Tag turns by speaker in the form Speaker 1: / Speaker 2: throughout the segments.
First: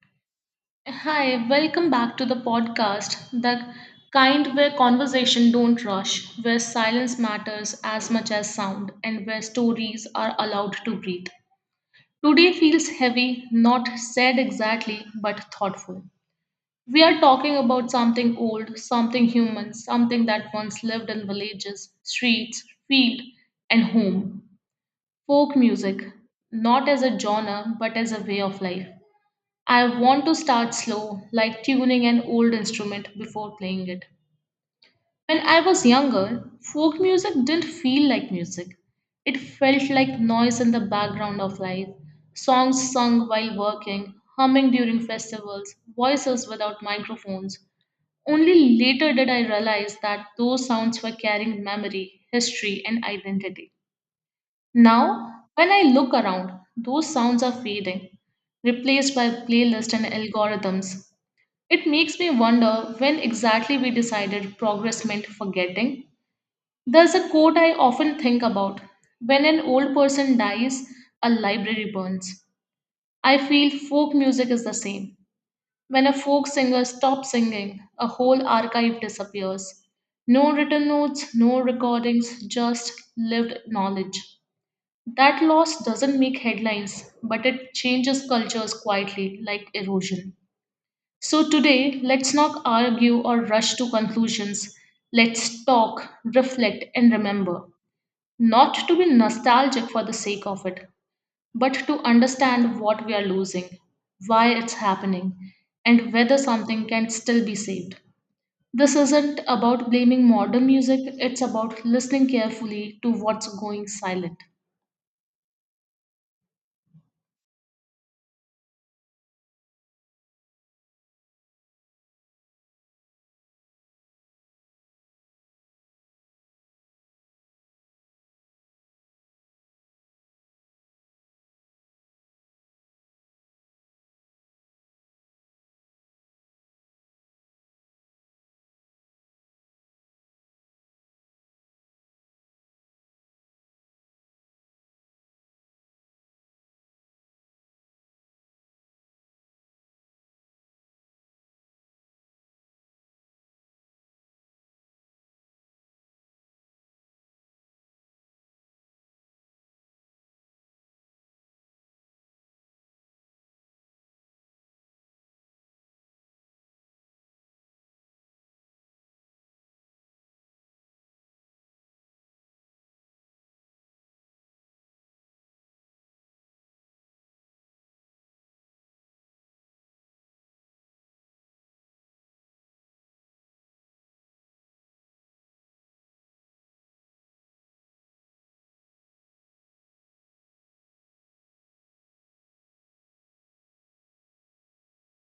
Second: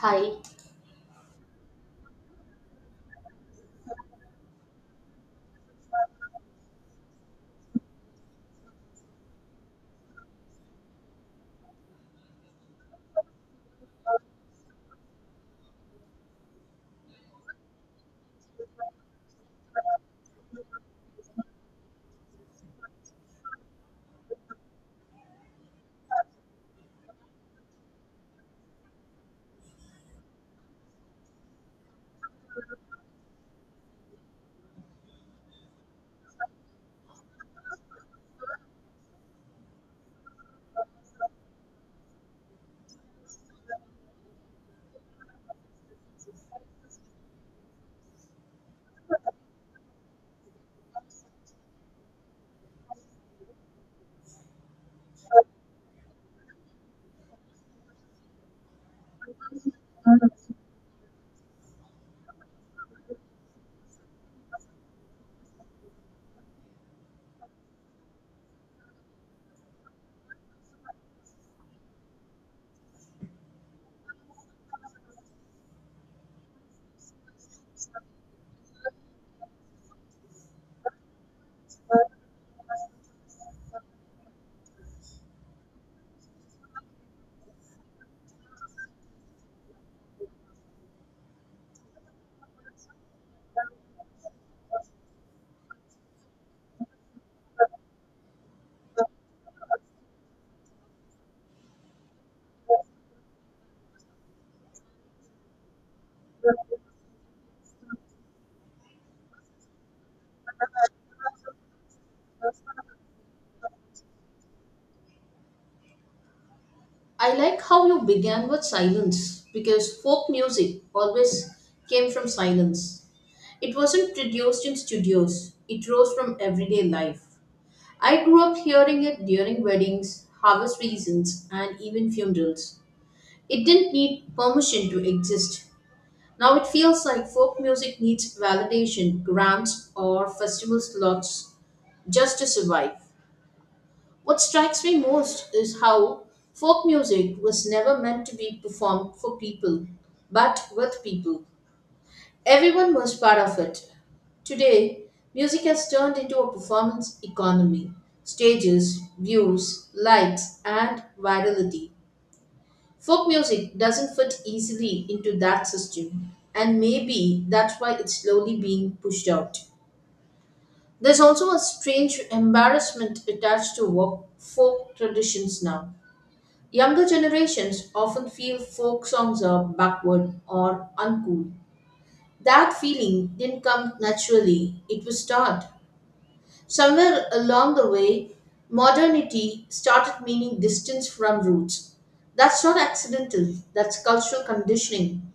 Speaker 1: Hi,
Speaker 2: Hi, welcome back to the podcast, the kind where conversation don't rush, where silence matters as much as sound, and where stories are allowed to breathe. Today feels heavy, not said exactly, but thoughtful. We are talking about something old, something human, something that once lived in villages, streets, field, and home. Folk music, not as a genre, but as a way of life. I want to start slow, like tuning an old instrument before playing it. When I was younger, folk music didn't feel like music. It felt like noise in the background of life, songs sung while working, humming during festivals, voices without microphones. Only later did I realize that those sounds were carrying memory, history, and identity. Now, when I look around, those sounds are fading, replaced by playlists and algorithms. It makes me wonder when exactly we decided progress meant forgetting. There's a quote I often think about. When an old person dies, a library burns. I feel folk music is the same. When a folk singer stops singing, a whole archive disappears. No written notes, no recordings, just lived knowledge. That loss doesn't make headlines, but it changes cultures quietly, like erosion. So, today, let's not argue or rush to conclusions. Let's talk, reflect, and remember. Not to be nostalgic for the sake of it, but to understand what we are losing, why it's happening, and whether something can still be saved. This isn't about blaming modern music, it's about listening carefully to what's going silent.
Speaker 1: I like how you began with silence because folk music always came from silence. It wasn't produced in studios, it rose from everyday life. I grew up hearing it during weddings, harvest seasons, and even funerals. It didn't need permission to exist. Now it feels like folk music needs validation, grants, or festival slots just to survive. What strikes me most is how folk music was never meant to be performed for people, but with people. Everyone was part of it. Today, music has turned into a performance economy: stages, views, likes, and virality. Folk music doesn't fit easily into that system, and maybe that's why it's slowly being pushed out. There's also a strange embarrassment attached to folk traditions now. Younger generations often feel folk songs are backward or uncool. That feeling didn't come naturally, it was taught. Somewhere along the way, modernity started meaning distance from roots. That's not accidental, that's cultural conditioning.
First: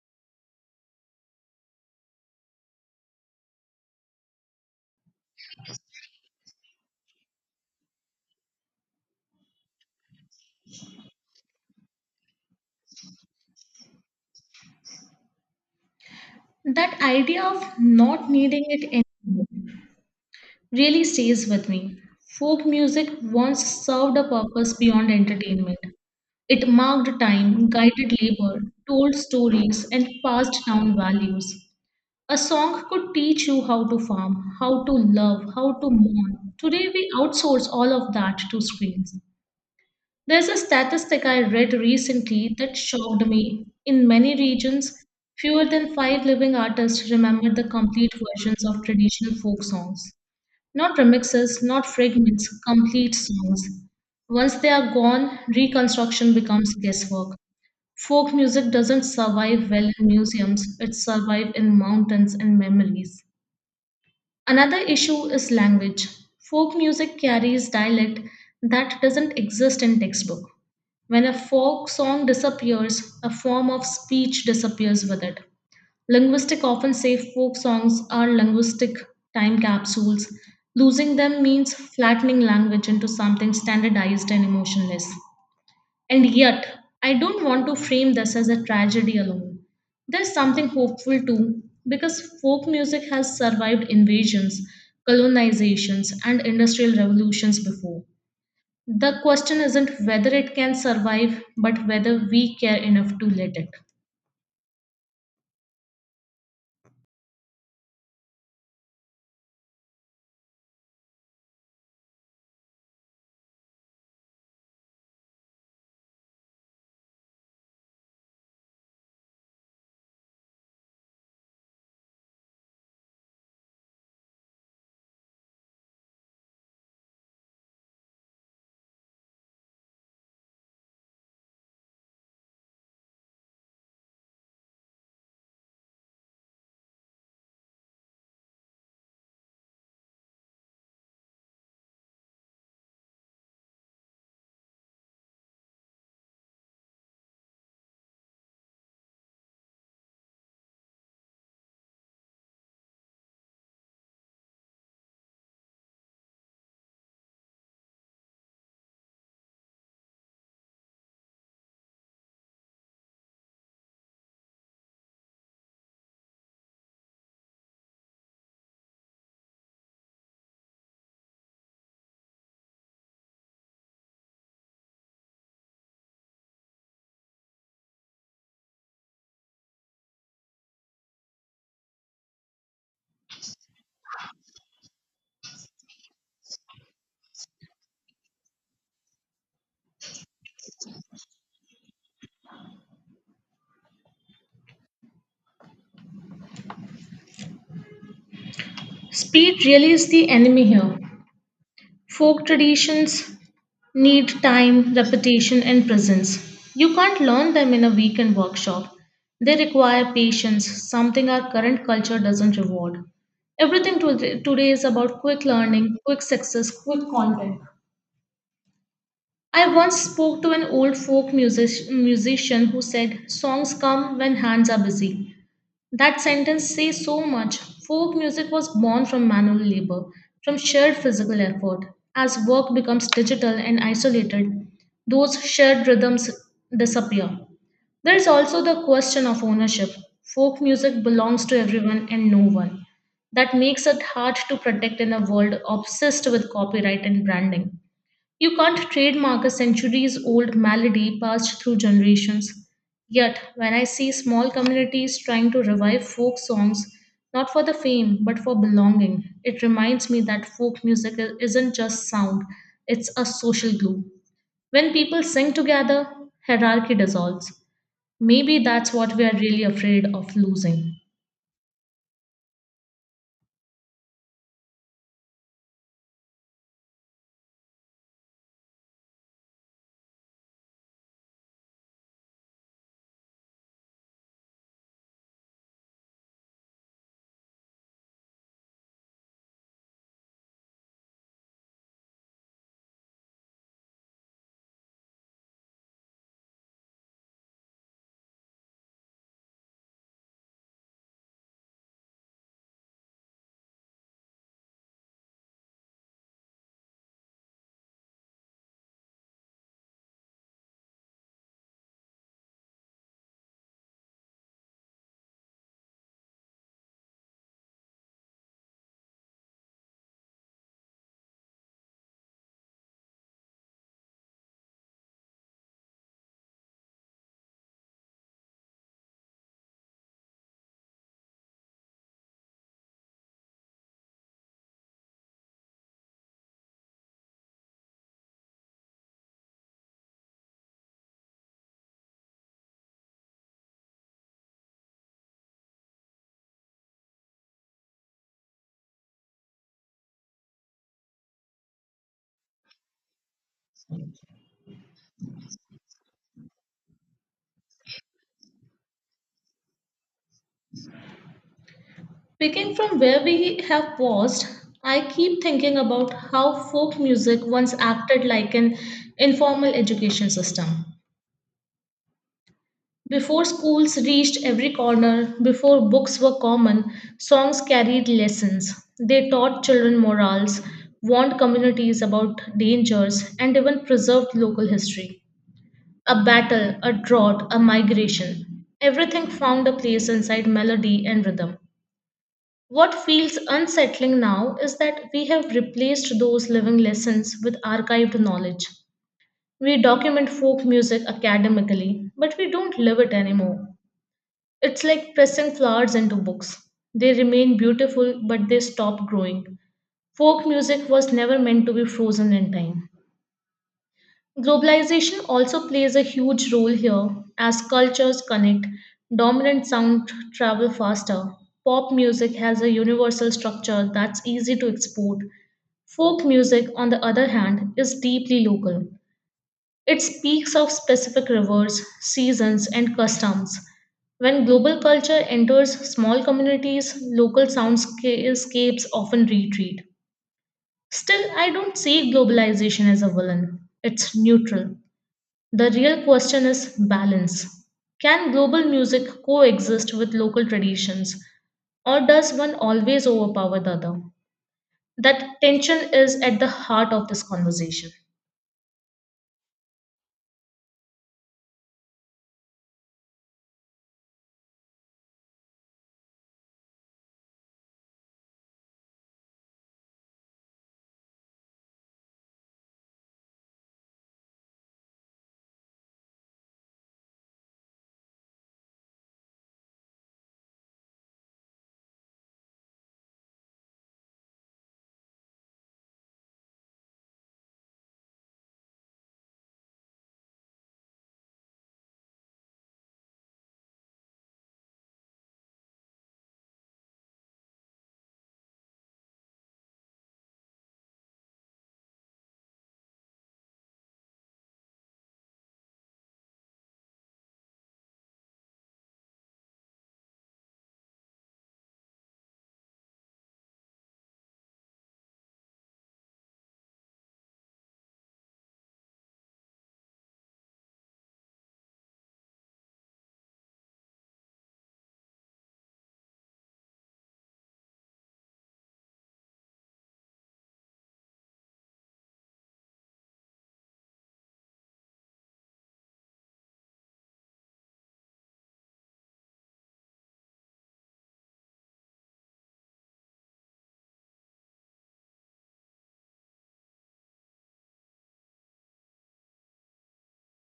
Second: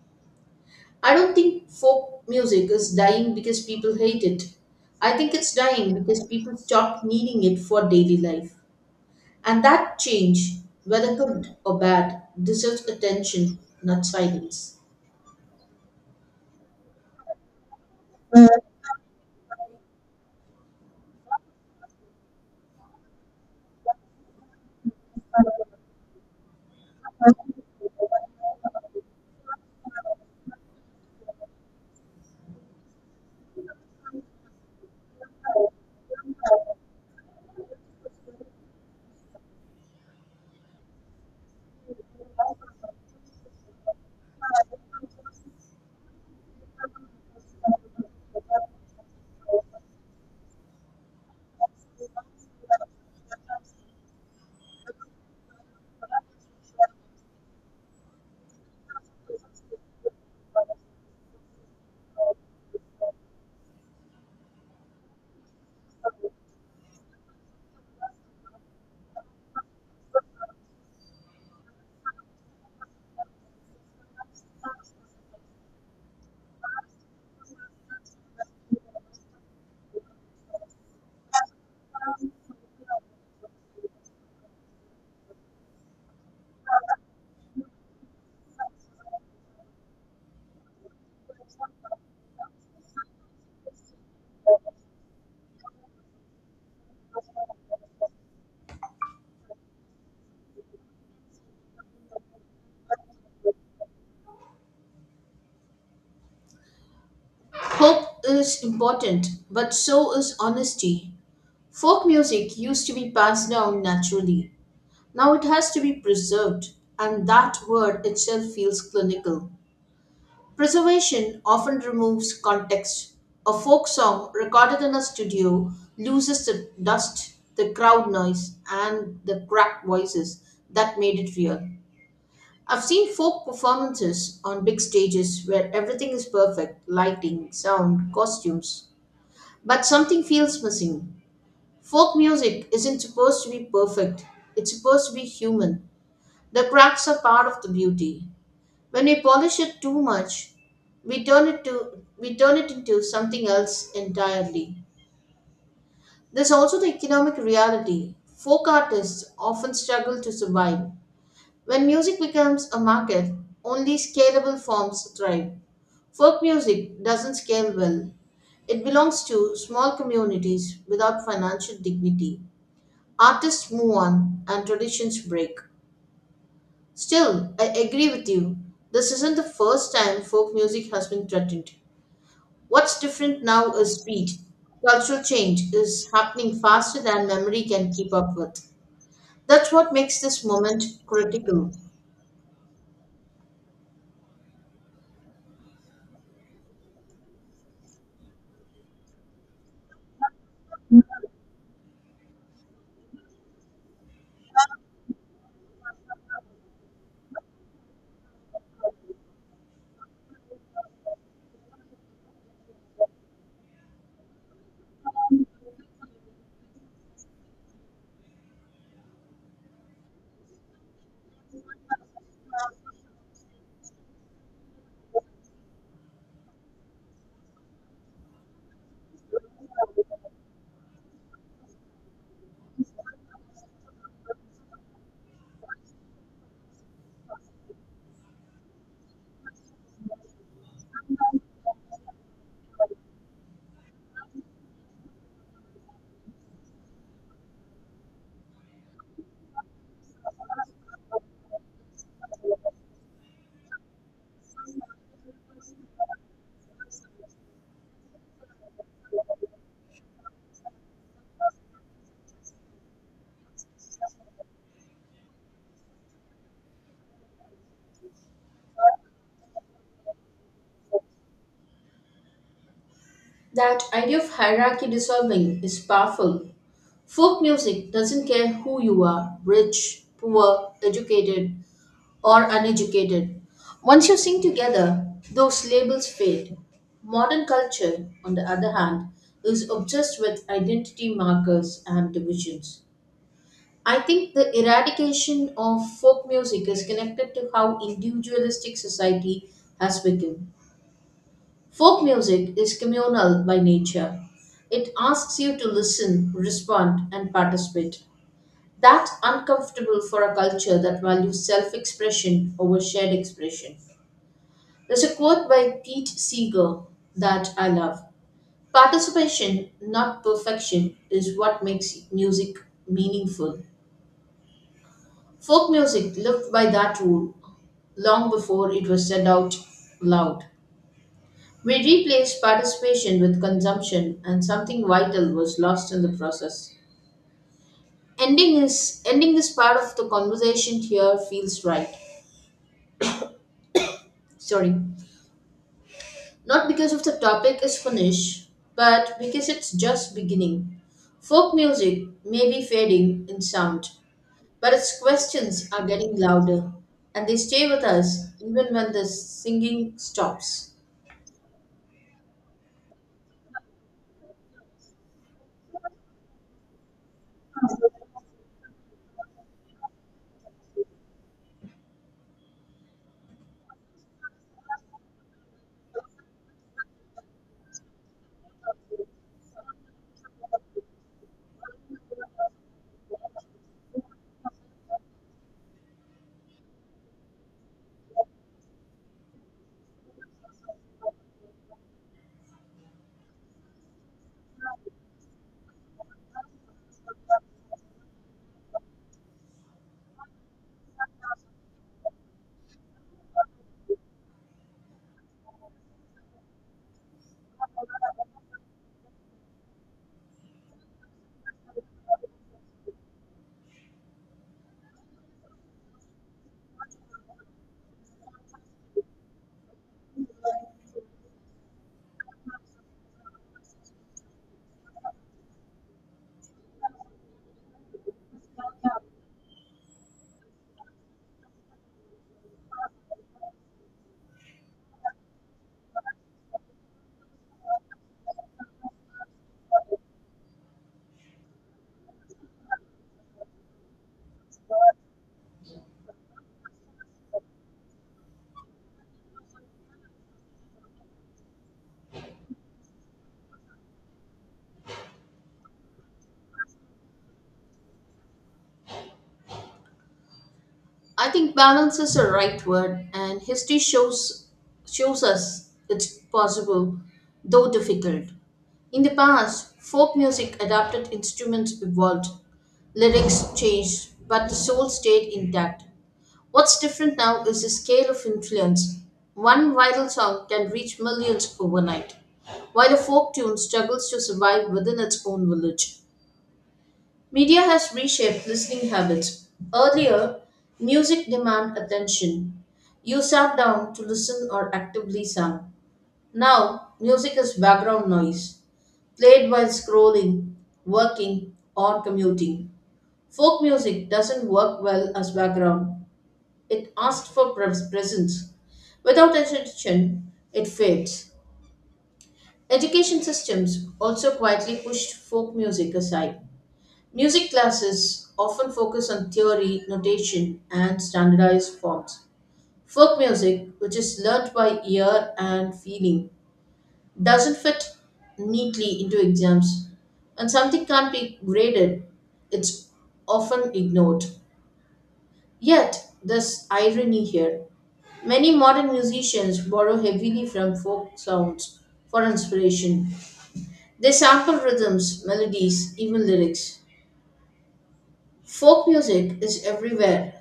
Speaker 1: I don't think folk music is dying because people hate it. I think it's dying because people stopped needing it for daily life. And that change, whether good or bad, deserves attention, not silence.
Speaker 2: That idea of not needing it anymore really stays with me. Folk music once served a purpose beyond entertainment. It marked time, guided labor, told stories, and passed down values. A song could teach you how to farm, how to love, how to mourn. Today, we outsource all of that to screens. There's a statistic I read recently that shocked me. In many regions, fewer than five living artists remember the complete versions of traditional folk songs. Not remixes, not fragments, complete songs. Once they are gone, reconstruction becomes guesswork. Folk music doesn't survive well in museums, it survives in mountains and memories. Another issue is language. Folk music carries dialect that doesn't exist in textbook. When a folk song disappears, a form of speech disappears with it. Linguistic often say folk songs are linguistic time capsules. Losing them means flattening language into something standardized and emotionless. And yet, I don't want to frame this as a tragedy alone. There's something hopeful too, because folk music has survived invasions, colonizations, and industrial revolutions before. The question isn't whether it can survive, but whether we care enough to let it.
Speaker 1: Hope is important, but so is honesty. Folk music used to be passed down naturally. Now it has to be preserved, and that word itself feels clinical. Preservation often removes context. A folk song recorded in a studio loses the dust, the crowd noise, and the cracked voices that made it real. I've seen folk performances on big stages where everything is perfect: lighting, sound, costumes, but something feels missing. Folk music isn't supposed to be perfect, it's supposed to be human. The cracks are part of the beauty. When we polish it too much, we turn it into something else entirely. There's also the economic reality. Folk artists often struggle to survive. When music becomes a market, only scalable forms thrive. Folk music doesn't scale well. It belongs to small communities without financial dignity. Artists move on and traditions break. Still, I agree with you. This isn't the first time folk music has been threatened. What's different now is speed. Cultural change is happening faster than memory can keep up with. That's what makes this moment critical.
Speaker 2: Speed really is the enemy here. Folk traditions need time, repetition, and presence. You can't learn them in a weekend workshop. They require patience, something our current culture doesn't reward. Everything today is about quick learning, quick success, quick content. I once spoke to an old folk musician who said, songs come when hands are busy. That sentence says so much. Folk music was born from manual labor, from shared physical effort. As work becomes digital and isolated, those shared rhythms disappear. There is also the question of ownership. Folk music belongs to everyone and no one. That makes it hard to protect in a world obsessed with copyright and branding. You can't trademark a centuries old malady passed through generations. Yet, when I see small communities trying to revive folk songs, not for the fame but for belonging, it reminds me that folk music isn't just sound, it's a social glue. When people sing together, hierarchy dissolves. Maybe that's what we are really afraid of losing.
Speaker 1: That idea of hierarchy dissolving is powerful. Folk music doesn't care who you are: rich, poor, educated, or uneducated. Once you sing together, those labels fade. Modern culture, on the other hand, is obsessed with identity markers and divisions. I think the eradication of folk music is connected to how individualistic society has become. Folk music is communal by nature. It asks you to listen, respond, and participate. That's uncomfortable for a culture that values self expression over shared expression. There's a quote by Pete Seeger that I love: Participation, not perfection, is what makes music meaningful. Folk music lived by that rule long before it was said out loud. We replaced participation with consumption, and something vital was lost in the process. Ending this part of the conversation here feels right. Sorry. Not because of the topic is finished, but because it's just beginning. Folk music may be fading in sound, but its questions are getting louder, and they stay with us even when the singing stops.
Speaker 2: Picking from where we have paused, I keep thinking about how folk music once acted like an informal education system. Before schools reached every corner, before books were common, songs carried lessons. They taught children morals, warned communities about dangers, and even preserved local history. A battle, a drought, a migration. Everything found a place inside melody and rhythm. What feels unsettling now is that we have replaced those living lessons with archived knowledge. We document folk music academically, but we don't live it anymore. It's like pressing flowers into books. They remain beautiful, but they stop growing. Folk music was never meant to be frozen in time. Globalization also plays a huge role here as cultures connect. Dominant sound travel faster. Pop music has a universal structure that's easy to export. Folk music, on the other hand, is deeply local. It speaks of specific rivers, seasons, and customs. When global culture enters small communities, local soundscapes often retreat. Still, I don't see globalization as a villain. It's neutral. The real question is balance. Can global music coexist with local traditions, or does one always overpower the other? That tension is at the heart of this conversation.
Speaker 1: I think balance is the right word, and history shows us it's possible, though difficult. In the past, folk music adapted: instruments evolved, lyrics changed, but the soul stayed intact. What's different now is the scale of influence. One viral song can reach millions overnight, while a folk tune struggles to survive within its own village. Media has reshaped listening habits. Earlier, music demanded attention. You sat down to listen or actively sang. Now, music is background noise, played while scrolling, working, or commuting. Folk music doesn't work well as background, it asked for presence. Without attention, it fades. Education systems also quietly pushed folk music aside. Music classes often focus on theory, notation, and standardized forms. Folk music, which is learnt by ear and feeling, doesn't fit neatly into exams. When something can't be graded, it's often ignored. Yet, there's irony here. Many modern musicians borrow heavily from folk sounds for inspiration. They sample rhythms, melodies, even lyrics. Folk music is everywhere,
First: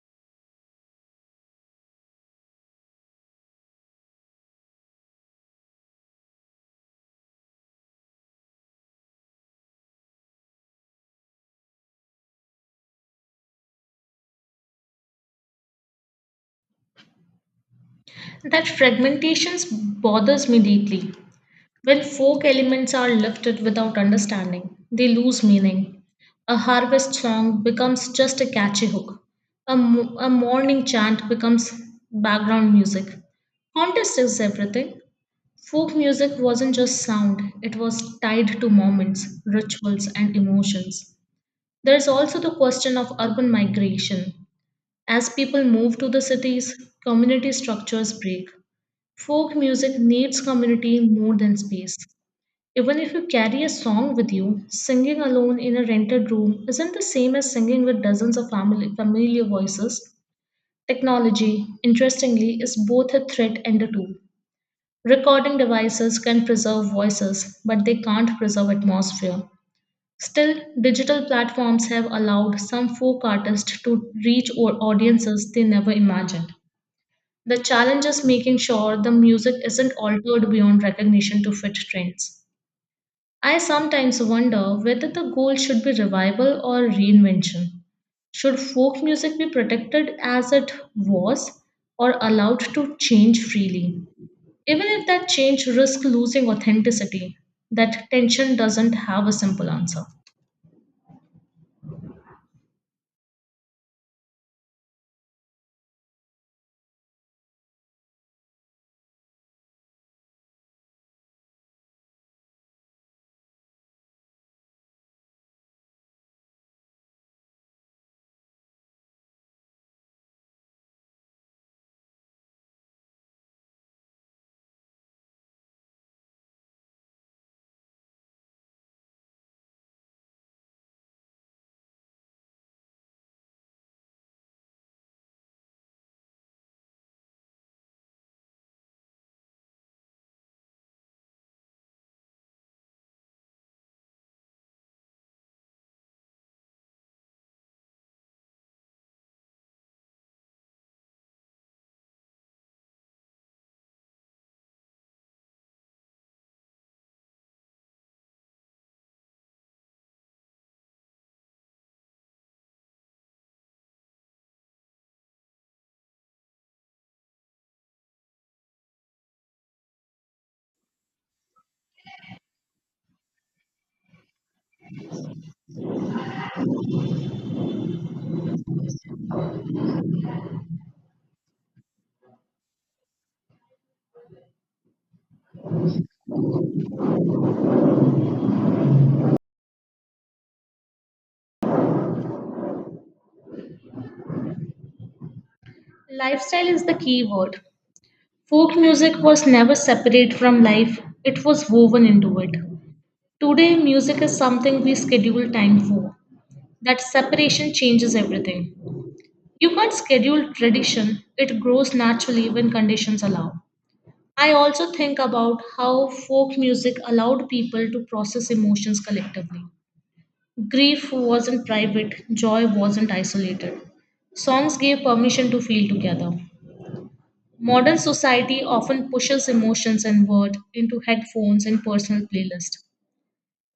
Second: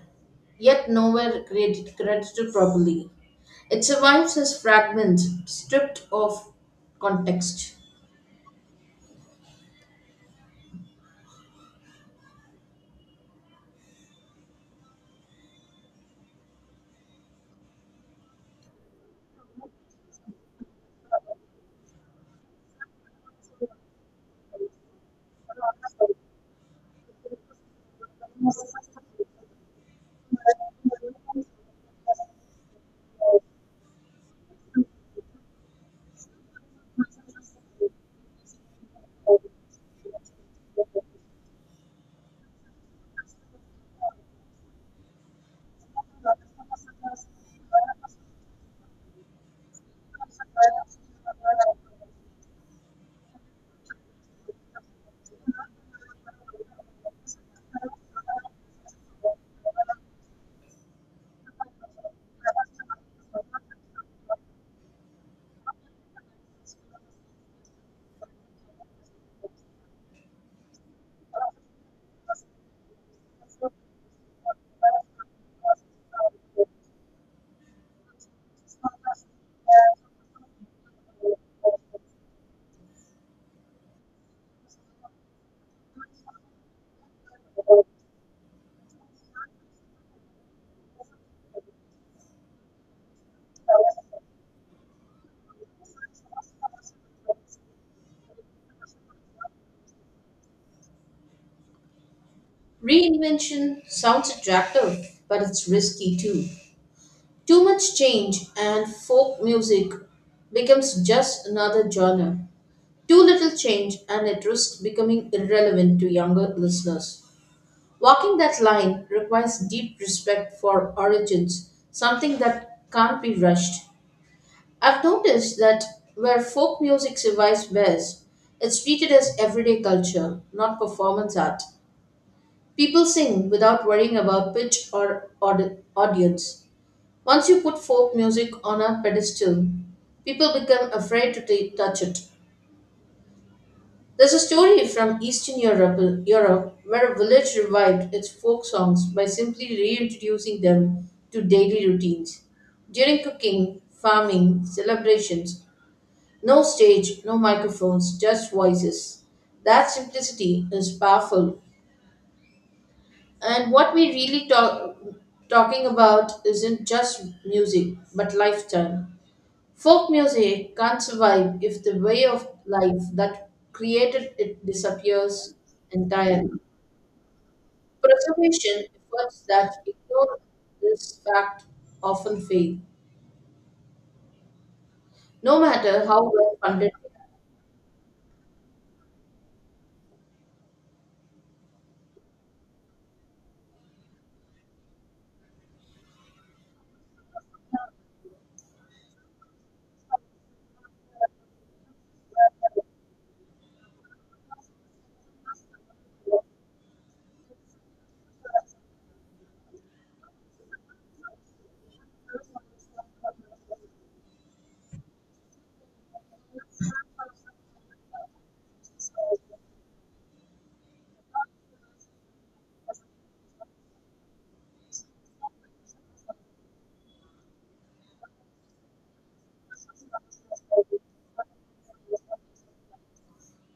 Speaker 1: yet nowhere created, credited properly. It survives as fragments stripped of context.
Speaker 2: That fragmentation bothers me deeply. When folk elements are lifted without understanding, they lose meaning. A harvest song becomes just a catchy hook. A morning chant becomes background music. Context is everything. Folk music wasn't just sound, it was tied to moments, rituals, and emotions. There's also the question of urban migration. As people move to the cities, community structures break. Folk music needs community more than space. Even if you carry a song with you, singing alone in a rented room isn't the same as singing with dozens of family, familiar voices. Technology, interestingly, is both a threat and a tool. Recording devices can preserve voices, but they can't preserve atmosphere. Still, digital platforms have allowed some folk artists to reach audiences they never imagined. The challenge is making sure the music isn't altered beyond recognition to fit trends. I sometimes wonder whether the goal should be revival or reinvention. Should folk music be protected as it was or allowed to change freely? Even if that change risks losing authenticity, that tension doesn't have a simple answer.
Speaker 1: Reinvention sounds attractive, but it's risky too. Too much change, and folk music becomes just another genre. Too little change and it risks becoming irrelevant to younger listeners. Walking that line requires deep respect for origins, something that can't be rushed. I've noticed that where folk music survives best, it's treated as everyday culture, not performance art. People sing without worrying about pitch or audience. Once you put folk music on a pedestal, people become afraid to touch it. There's a story from Europe where a village revived its folk songs by simply reintroducing them to daily routines. During cooking, farming, celebrations, no stage, no microphones, just voices. That simplicity is powerful. And what we talking about isn't just music, but lifestyle. Folk music can't survive if the way of life that created it disappears entirely. Preservation efforts that ignore this fact often fail, no matter how well funded
Speaker 2: Lifestyle is the key word. Folk music was never separate from life, it was woven into it. Today, music is something we schedule time for. That separation changes everything. You can't schedule tradition, it grows naturally when conditions allow. I also think about how folk music allowed people to process emotions collectively. Grief wasn't private, joy wasn't isolated. Songs gave permission to feel together. Modern society often pushes emotions and word into headphones and personal playlists.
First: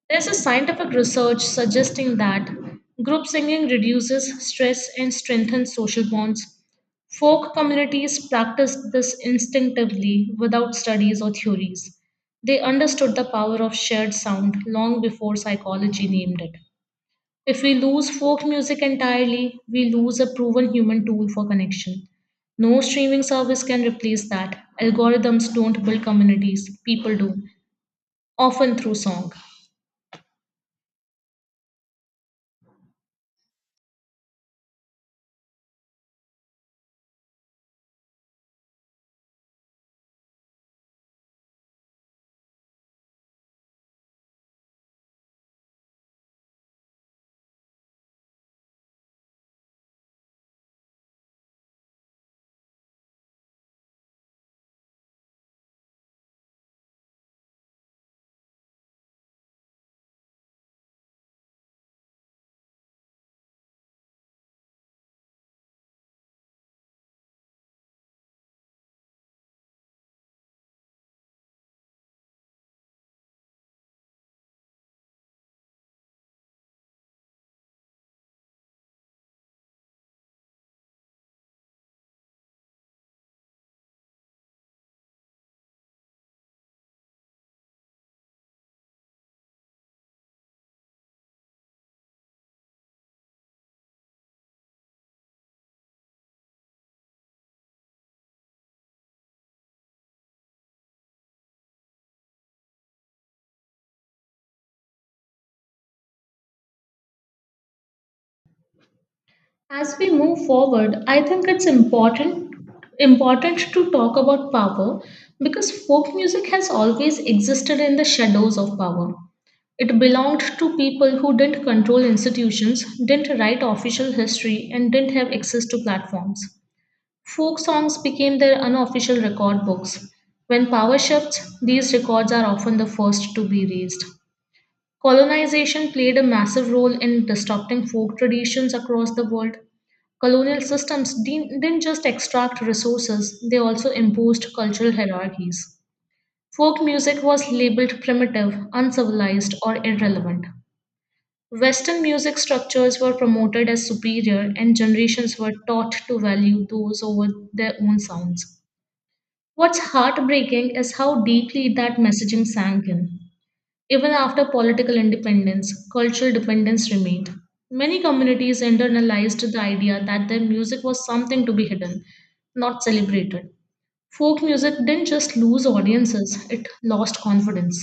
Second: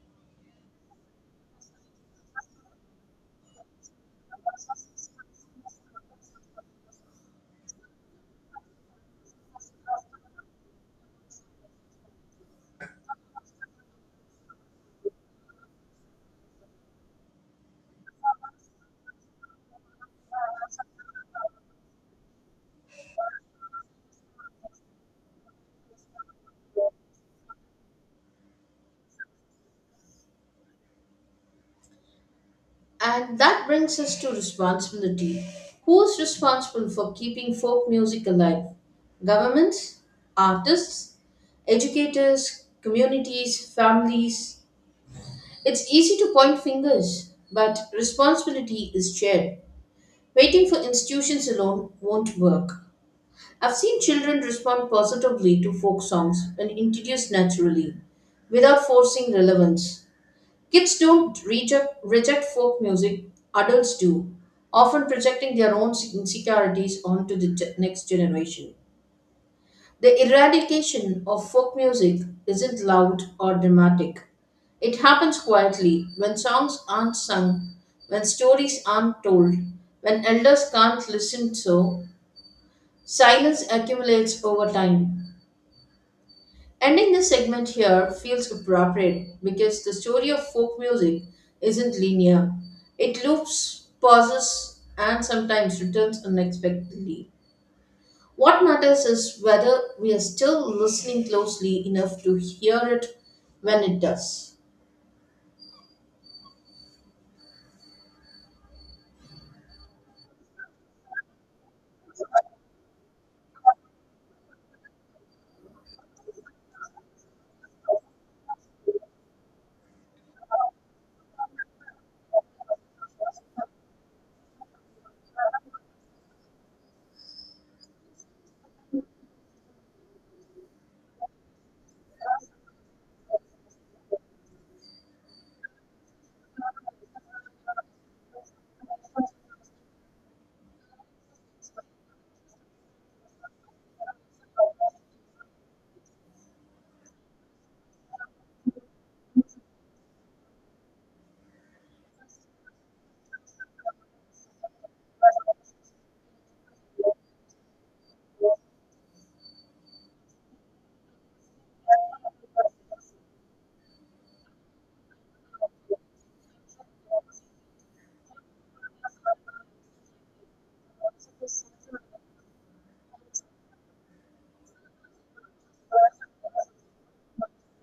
Speaker 2: There's a scientific research suggesting that group singing reduces stress and strengthens social bonds. Folk communities practiced this instinctively without studies or theories. They understood the power of shared sound long before psychology named it. If we lose folk music entirely, we lose a proven human tool for connection. No streaming service can replace that. Algorithms don't build communities, people do, often through song.
Speaker 1: they are. And that brings us to responsibility. Who's responsible for keeping folk music alive? Governments, artists, educators, communities, families. It's easy to point fingers, but responsibility is shared. Waiting for institutions alone won't work. I've seen children respond positively to folk songs when introduced naturally, without forcing relevance. Kids don't reject folk music, adults do, often projecting their own insecurities onto the next generation. The eradication of folk music isn't loud or dramatic. It happens quietly when songs aren't sung, when stories aren't told, when elders can't listen so. Silence accumulates over time. Ending this segment here feels appropriate because the story of folk music isn't linear. It loops, pauses, and sometimes returns unexpectedly. What matters is whether we are still listening closely enough to hear it when it does.
Speaker 2: As we move forward, I think it's important to talk about power because folk music has always existed in the shadows of power. It belonged to people who didn't control institutions, didn't write official history, and didn't have access to platforms. Folk songs became their unofficial record books. When power shifts, these records are often the first to be raised. Colonization played a massive role in disrupting folk traditions across the world. Colonial systems didn't just extract resources, they also imposed cultural hierarchies. Folk music was labeled primitive, uncivilized, or irrelevant. Western music structures were promoted as superior, and generations were taught to value those over their own sounds. What's heartbreaking is how deeply that messaging sank in. Even after political independence, cultural dependence remained. Many communities internalized the idea that their music was something to be hidden, not celebrated. Folk music didn't just lose audiences, it lost confidence.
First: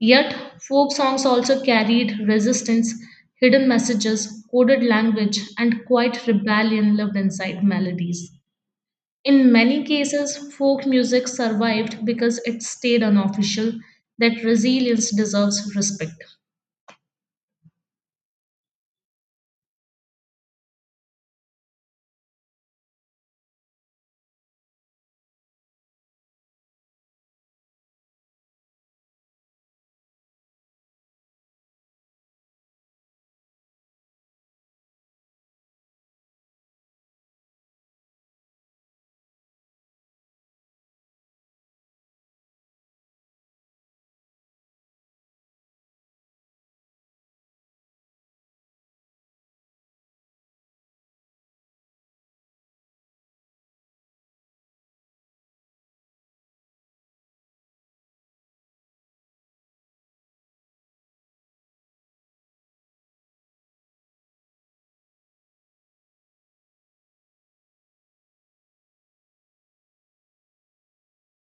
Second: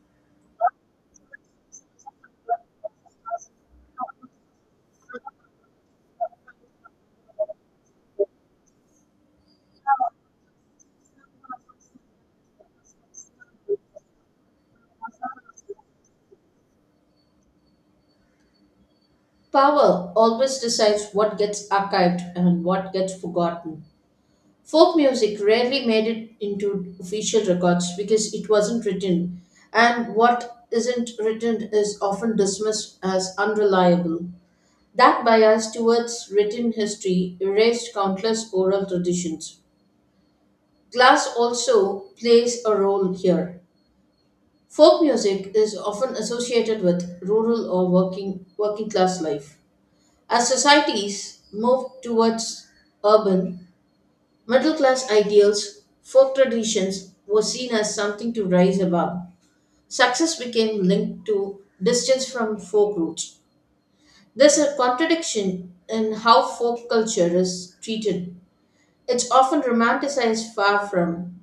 Speaker 2: Yet, folk songs also carried resistance, hidden messages, coded language, and quiet rebellion lived inside melodies. In many cases, folk music survived because it stayed unofficial. That resilience deserves respect.
Speaker 1: Power always decides what gets archived and what gets forgotten. Folk music rarely made it into official records because it wasn't written, and what isn't written is often dismissed as unreliable. That bias towards written history erased countless oral traditions. Glass also plays a role here. Folk music is often associated with rural or working class life. As societies move towards urban, middle class ideals, folk traditions were seen as something to rise above. Success became linked to distance from folk roots. There's a contradiction in how folk culture is treated. It's often romanticized far from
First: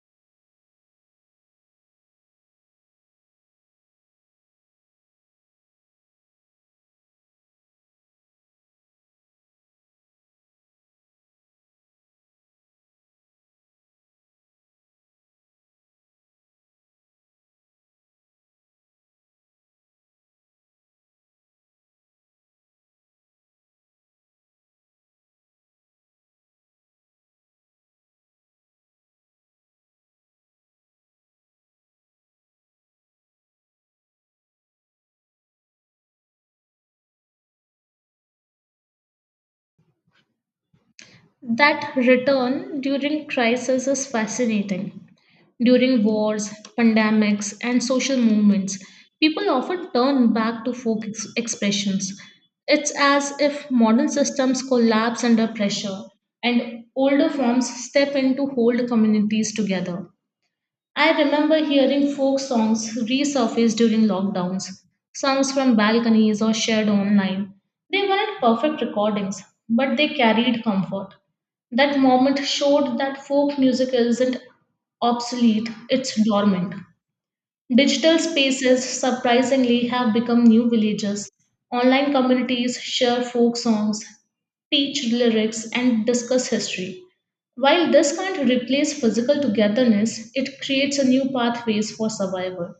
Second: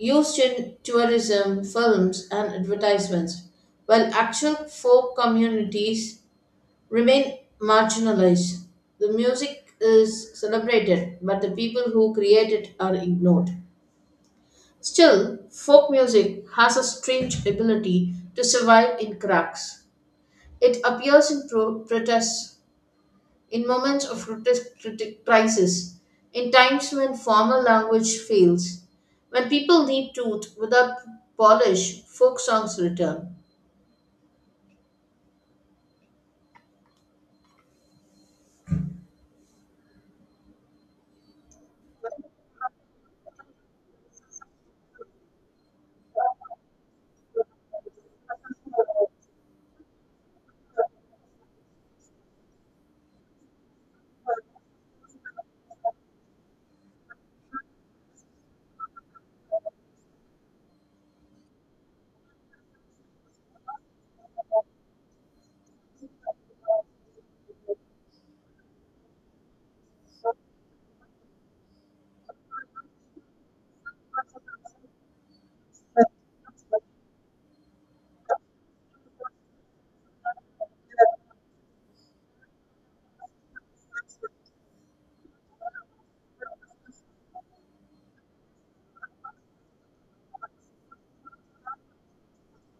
Speaker 1: used in tourism, films, and advertisements, while actual folk communities remain marginalized. The music is celebrated, but the people who create it are ignored. Still, folk music has a strange ability to survive in cracks. It appears in protests, in moments of crisis, in times when formal language fails, when people need truth without polish, folk songs return.
Speaker 2: That return during crisis is fascinating. During wars, pandemics, and social movements, people often turn back to folk expressions. It's as if modern systems collapse under pressure and older forms step in to hold communities together. I remember hearing folk songs resurface during lockdowns, songs from balconies or shared online. They weren't perfect recordings, but they carried comfort. That moment showed that folk music isn't obsolete, it's dormant. Digital spaces surprisingly have become new villages. Online communities share folk songs, teach lyrics, and discuss history. While this can't replace physical togetherness, it creates a new pathways for survival.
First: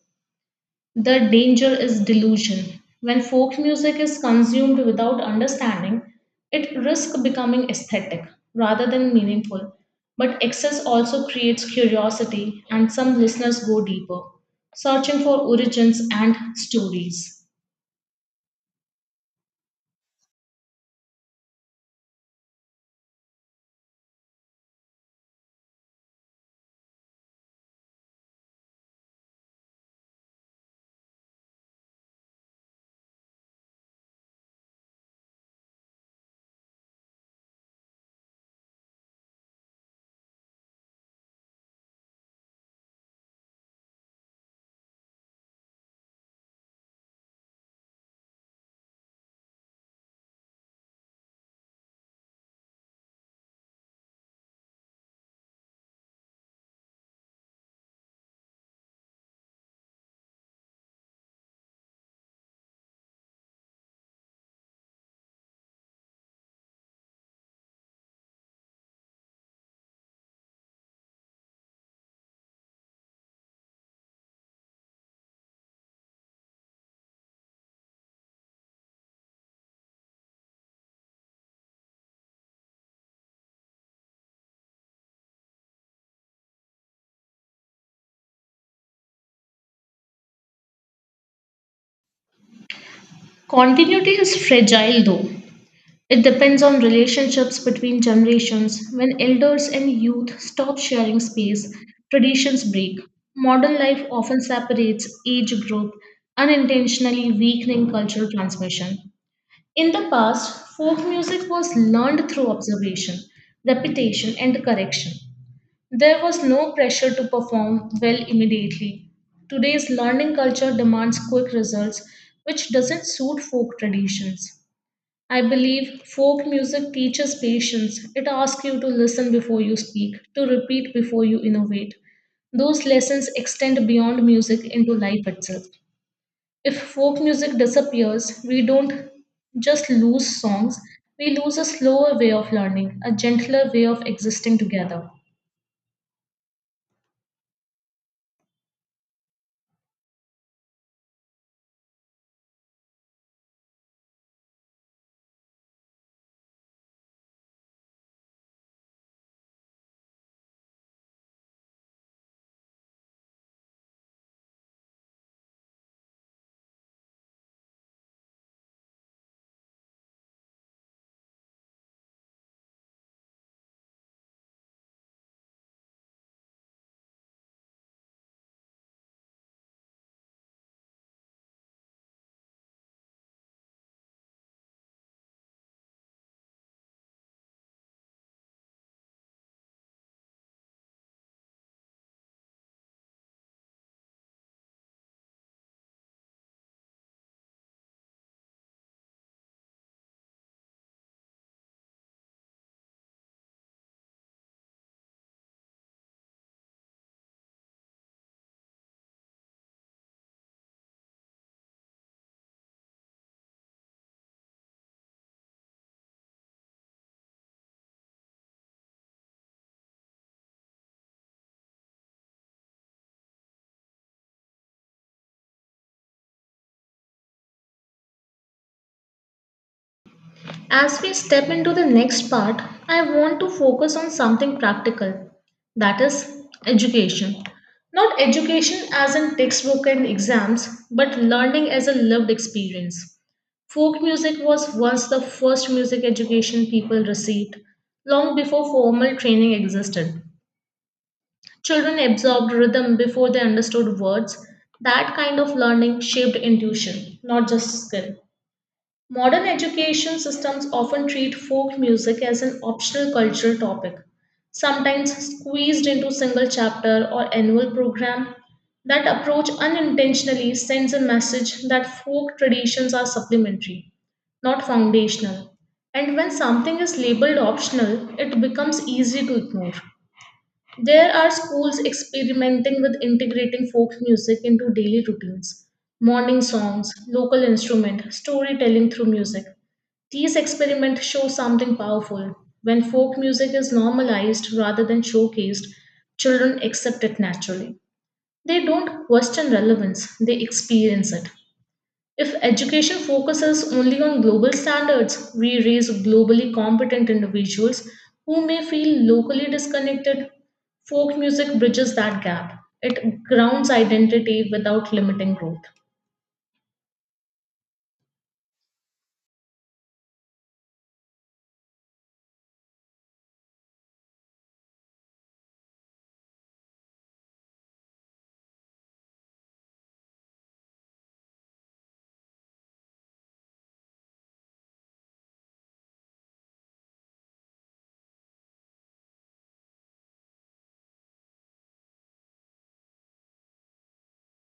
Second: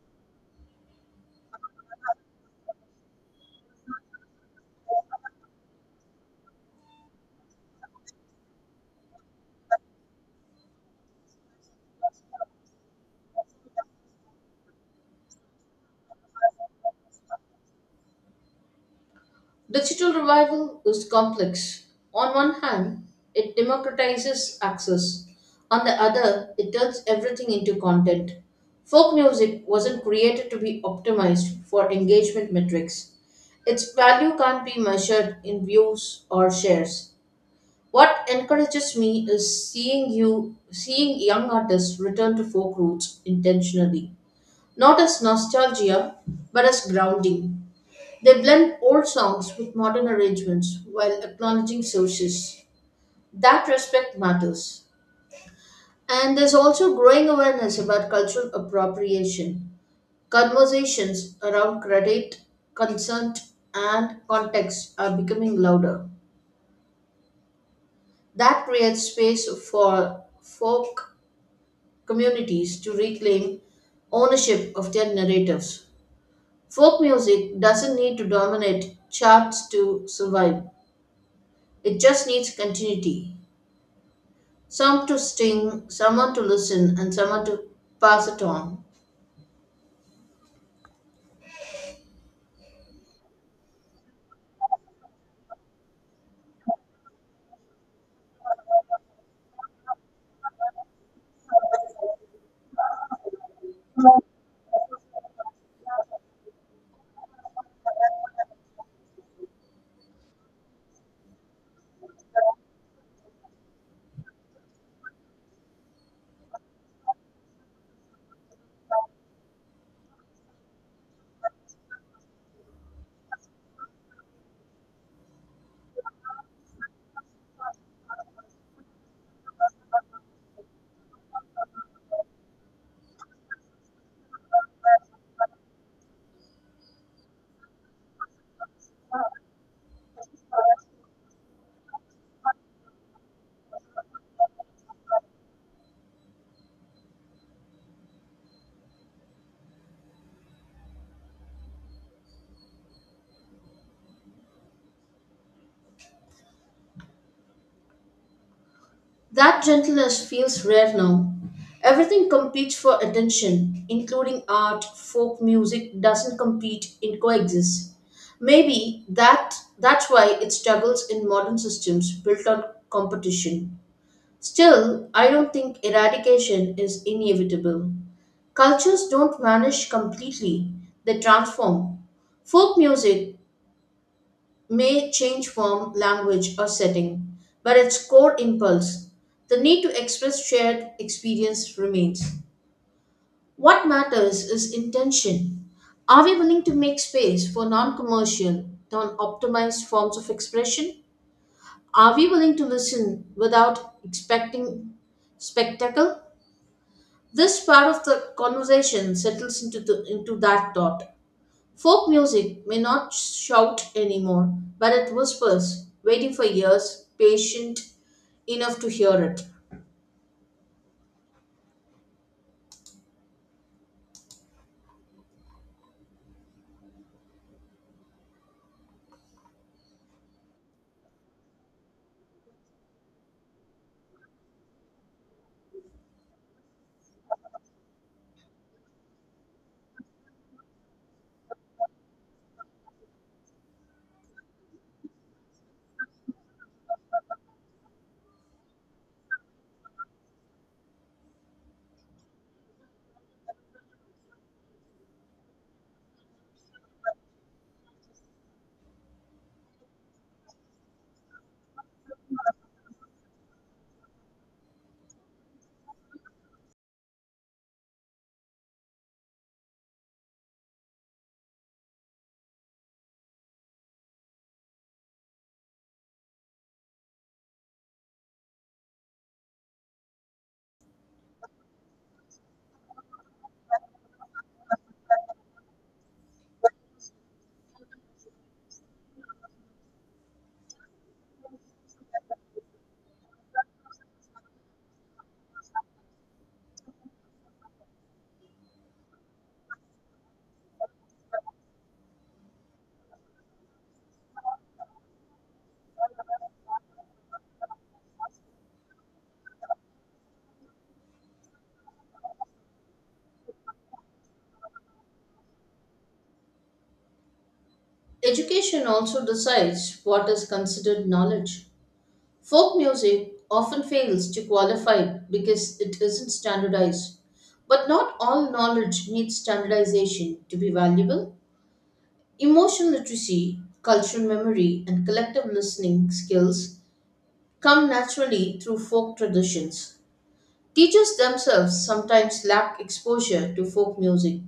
Speaker 2: The danger is delusion. When folk music is consumed without understanding, it risks becoming aesthetic rather than meaningful. But excess also creates curiosity, and some listeners go deeper, searching for origins and stories.
Speaker 1: Digital revival is complex. On one hand, it democratizes access. On the other, it turns everything into content. Folk music wasn't created to be optimized for engagement metrics. Its value can't be measured in views or shares. What encourages me is seeing young artists return to folk roots intentionally, not as nostalgia but as grounding. They blend old songs with modern arrangements while acknowledging sources. That respect matters. And there's also growing awareness about cultural appropriation. Conversations around credit, consent, and context are becoming louder. That creates space for folk communities to reclaim ownership of their narratives. Folk music doesn't need to dominate charts to survive, it just needs continuity. Some to sting, someone to listen, and someone to pass it on.
Speaker 2: Continuity is fragile though. It depends on relationships between generations. When elders and youth stop sharing space, traditions break. Modern life often separates age group, unintentionally weakening cultural transmission. In the past, folk music was learned through observation, repetition, and correction. There was no pressure to perform well immediately. Today's learning culture demands quick results, which doesn't suit folk traditions. I believe folk music teaches patience. It asks you to listen before you speak, to repeat before you innovate. Those lessons extend beyond music into life itself. If folk music disappears, we don't just lose songs, we lose a slower way of learning, a gentler way of existing together.
Speaker 1: That gentleness feels rare now. Everything competes for attention, including art, folk music doesn't compete, it coexists. Maybe that's why it struggles in modern systems built on competition. Still, I don't think eradication is inevitable. Cultures don't vanish completely, they transform. Folk music may change form, language, or setting, but its core impulse, the need to express shared experience, remains. What matters is intention. Are we willing to make space for non commercial, non optimized forms of expression? Are we willing to listen without expecting spectacle? This part of the conversation settles into that thought. Folk music may not shout anymore, but it whispers, waiting for ears patient enough to hear it.
Speaker 2: As we step into the next part, I want to focus on something practical, that is, education. Not education as in textbook and exams, but learning as a lived experience. Folk music was once the first music education people received, long before formal training existed. Children absorbed rhythm before they understood words. That kind of learning shaped intuition, not just skill. Modern education systems often treat folk music as an optional cultural topic, sometimes squeezed into single chapter or annual program. That approach unintentionally sends a message that folk traditions are supplementary, not foundational. And when something is labeled optional, it becomes easy to ignore. There are schools experimenting with integrating folk music into daily routines, morning songs, local instrument, storytelling through music. These experiments show something powerful. When folk music is normalized rather than showcased, children accept it naturally. They don't question relevance, they experience it. If education focuses only on global standards, we raise globally competent individuals who may feel locally disconnected. Folk music bridges that gap. It grounds identity without limiting growth.
Speaker 1: Education also decides what is considered knowledge. Folk music often fails to qualify because it isn't standardized. But not all knowledge needs standardization to be valuable. Emotional literacy, cultural memory, and collective listening skills come naturally through folk traditions. Teachers themselves sometimes lack exposure to folk music,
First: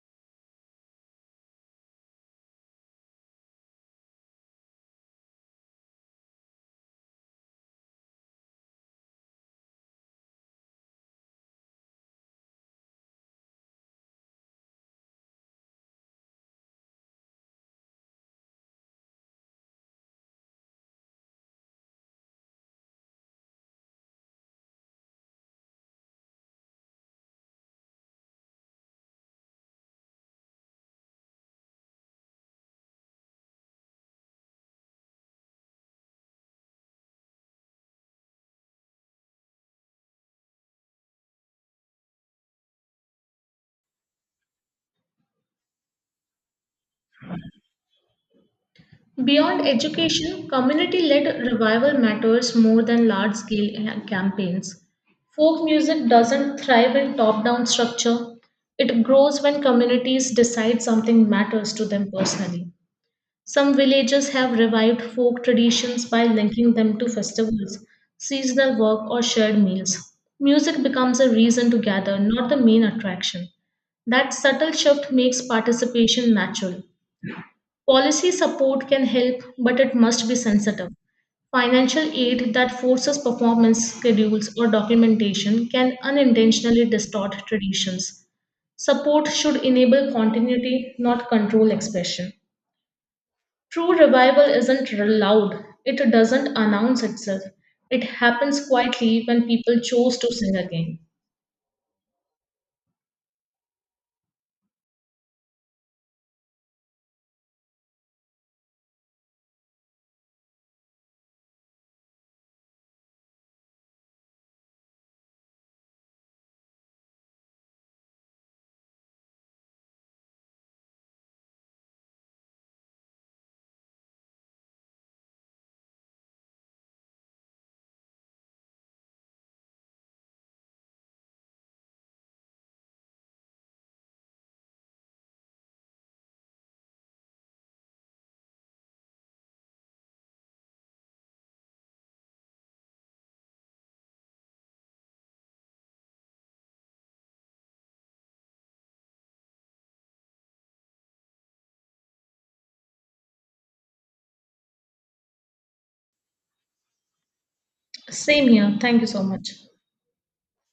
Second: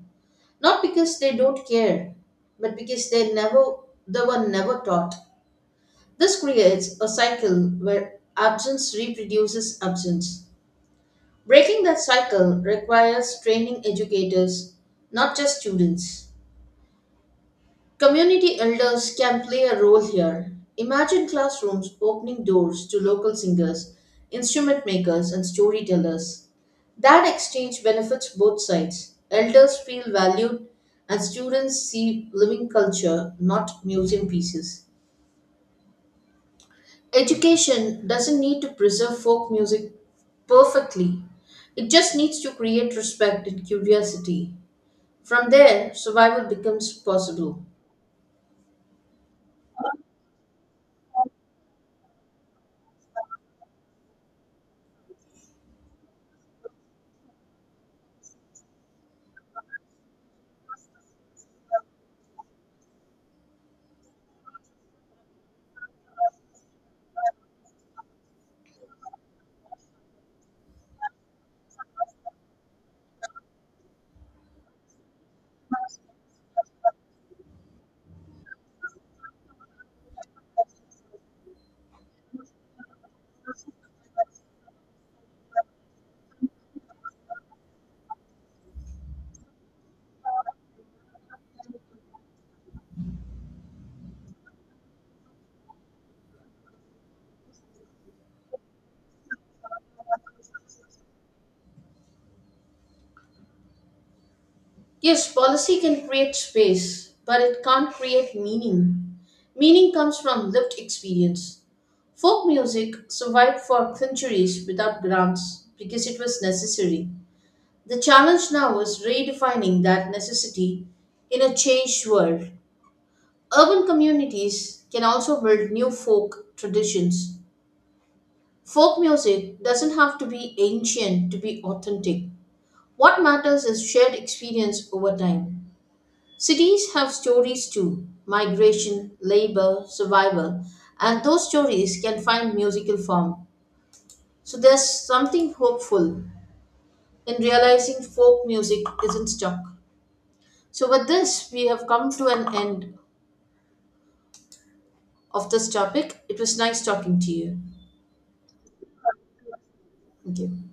Speaker 1: not because they don't care, but because they were never taught. This creates a cycle where absence reproduces absence. Breaking that cycle requires training educators, not just students. Community elders can play a role here. Imagine classrooms opening doors to local singers, instrument makers, and storytellers. That exchange benefits both sides. Elders feel valued, and students see living culture, not museum pieces. Education doesn't need to preserve folk music perfectly, it just needs to create respect and curiosity. From there, survival becomes possible.
Speaker 2: Beyond education, community led revival matters more than large scale campaigns. Folk music doesn't thrive in top down structure, it grows when communities decide something matters to them personally. Some villages have revived folk traditions by linking them to festivals, seasonal work, or shared meals. Music becomes a reason to gather, not the main attraction. That subtle shift makes participation natural. Policy support can help, but it must be sensitive. Financial aid that forces performance schedules or documentation can unintentionally distort traditions. Support should enable continuity, not control expression. True revival isn't loud, it doesn't announce itself. It happens quietly when people choose to sing again.
Speaker 1: Yes, policy can create space, but it can't create meaning. Meaning comes from lived experience. Folk music survived for centuries without grants because it was necessary. The challenge now is redefining that necessity in a changed world. Urban communities can also build new folk traditions. Folk music doesn't have to be ancient to be authentic. What matters is shared experience over time. Cities have stories too: migration, labor, survival, and those stories can find musical form. So there's something hopeful in realizing folk music isn't stuck. So, with this, we have come to an end of this topic. It was nice talking to you.
Speaker 2: Same here. Thank you so much.
Speaker 1: Thank you.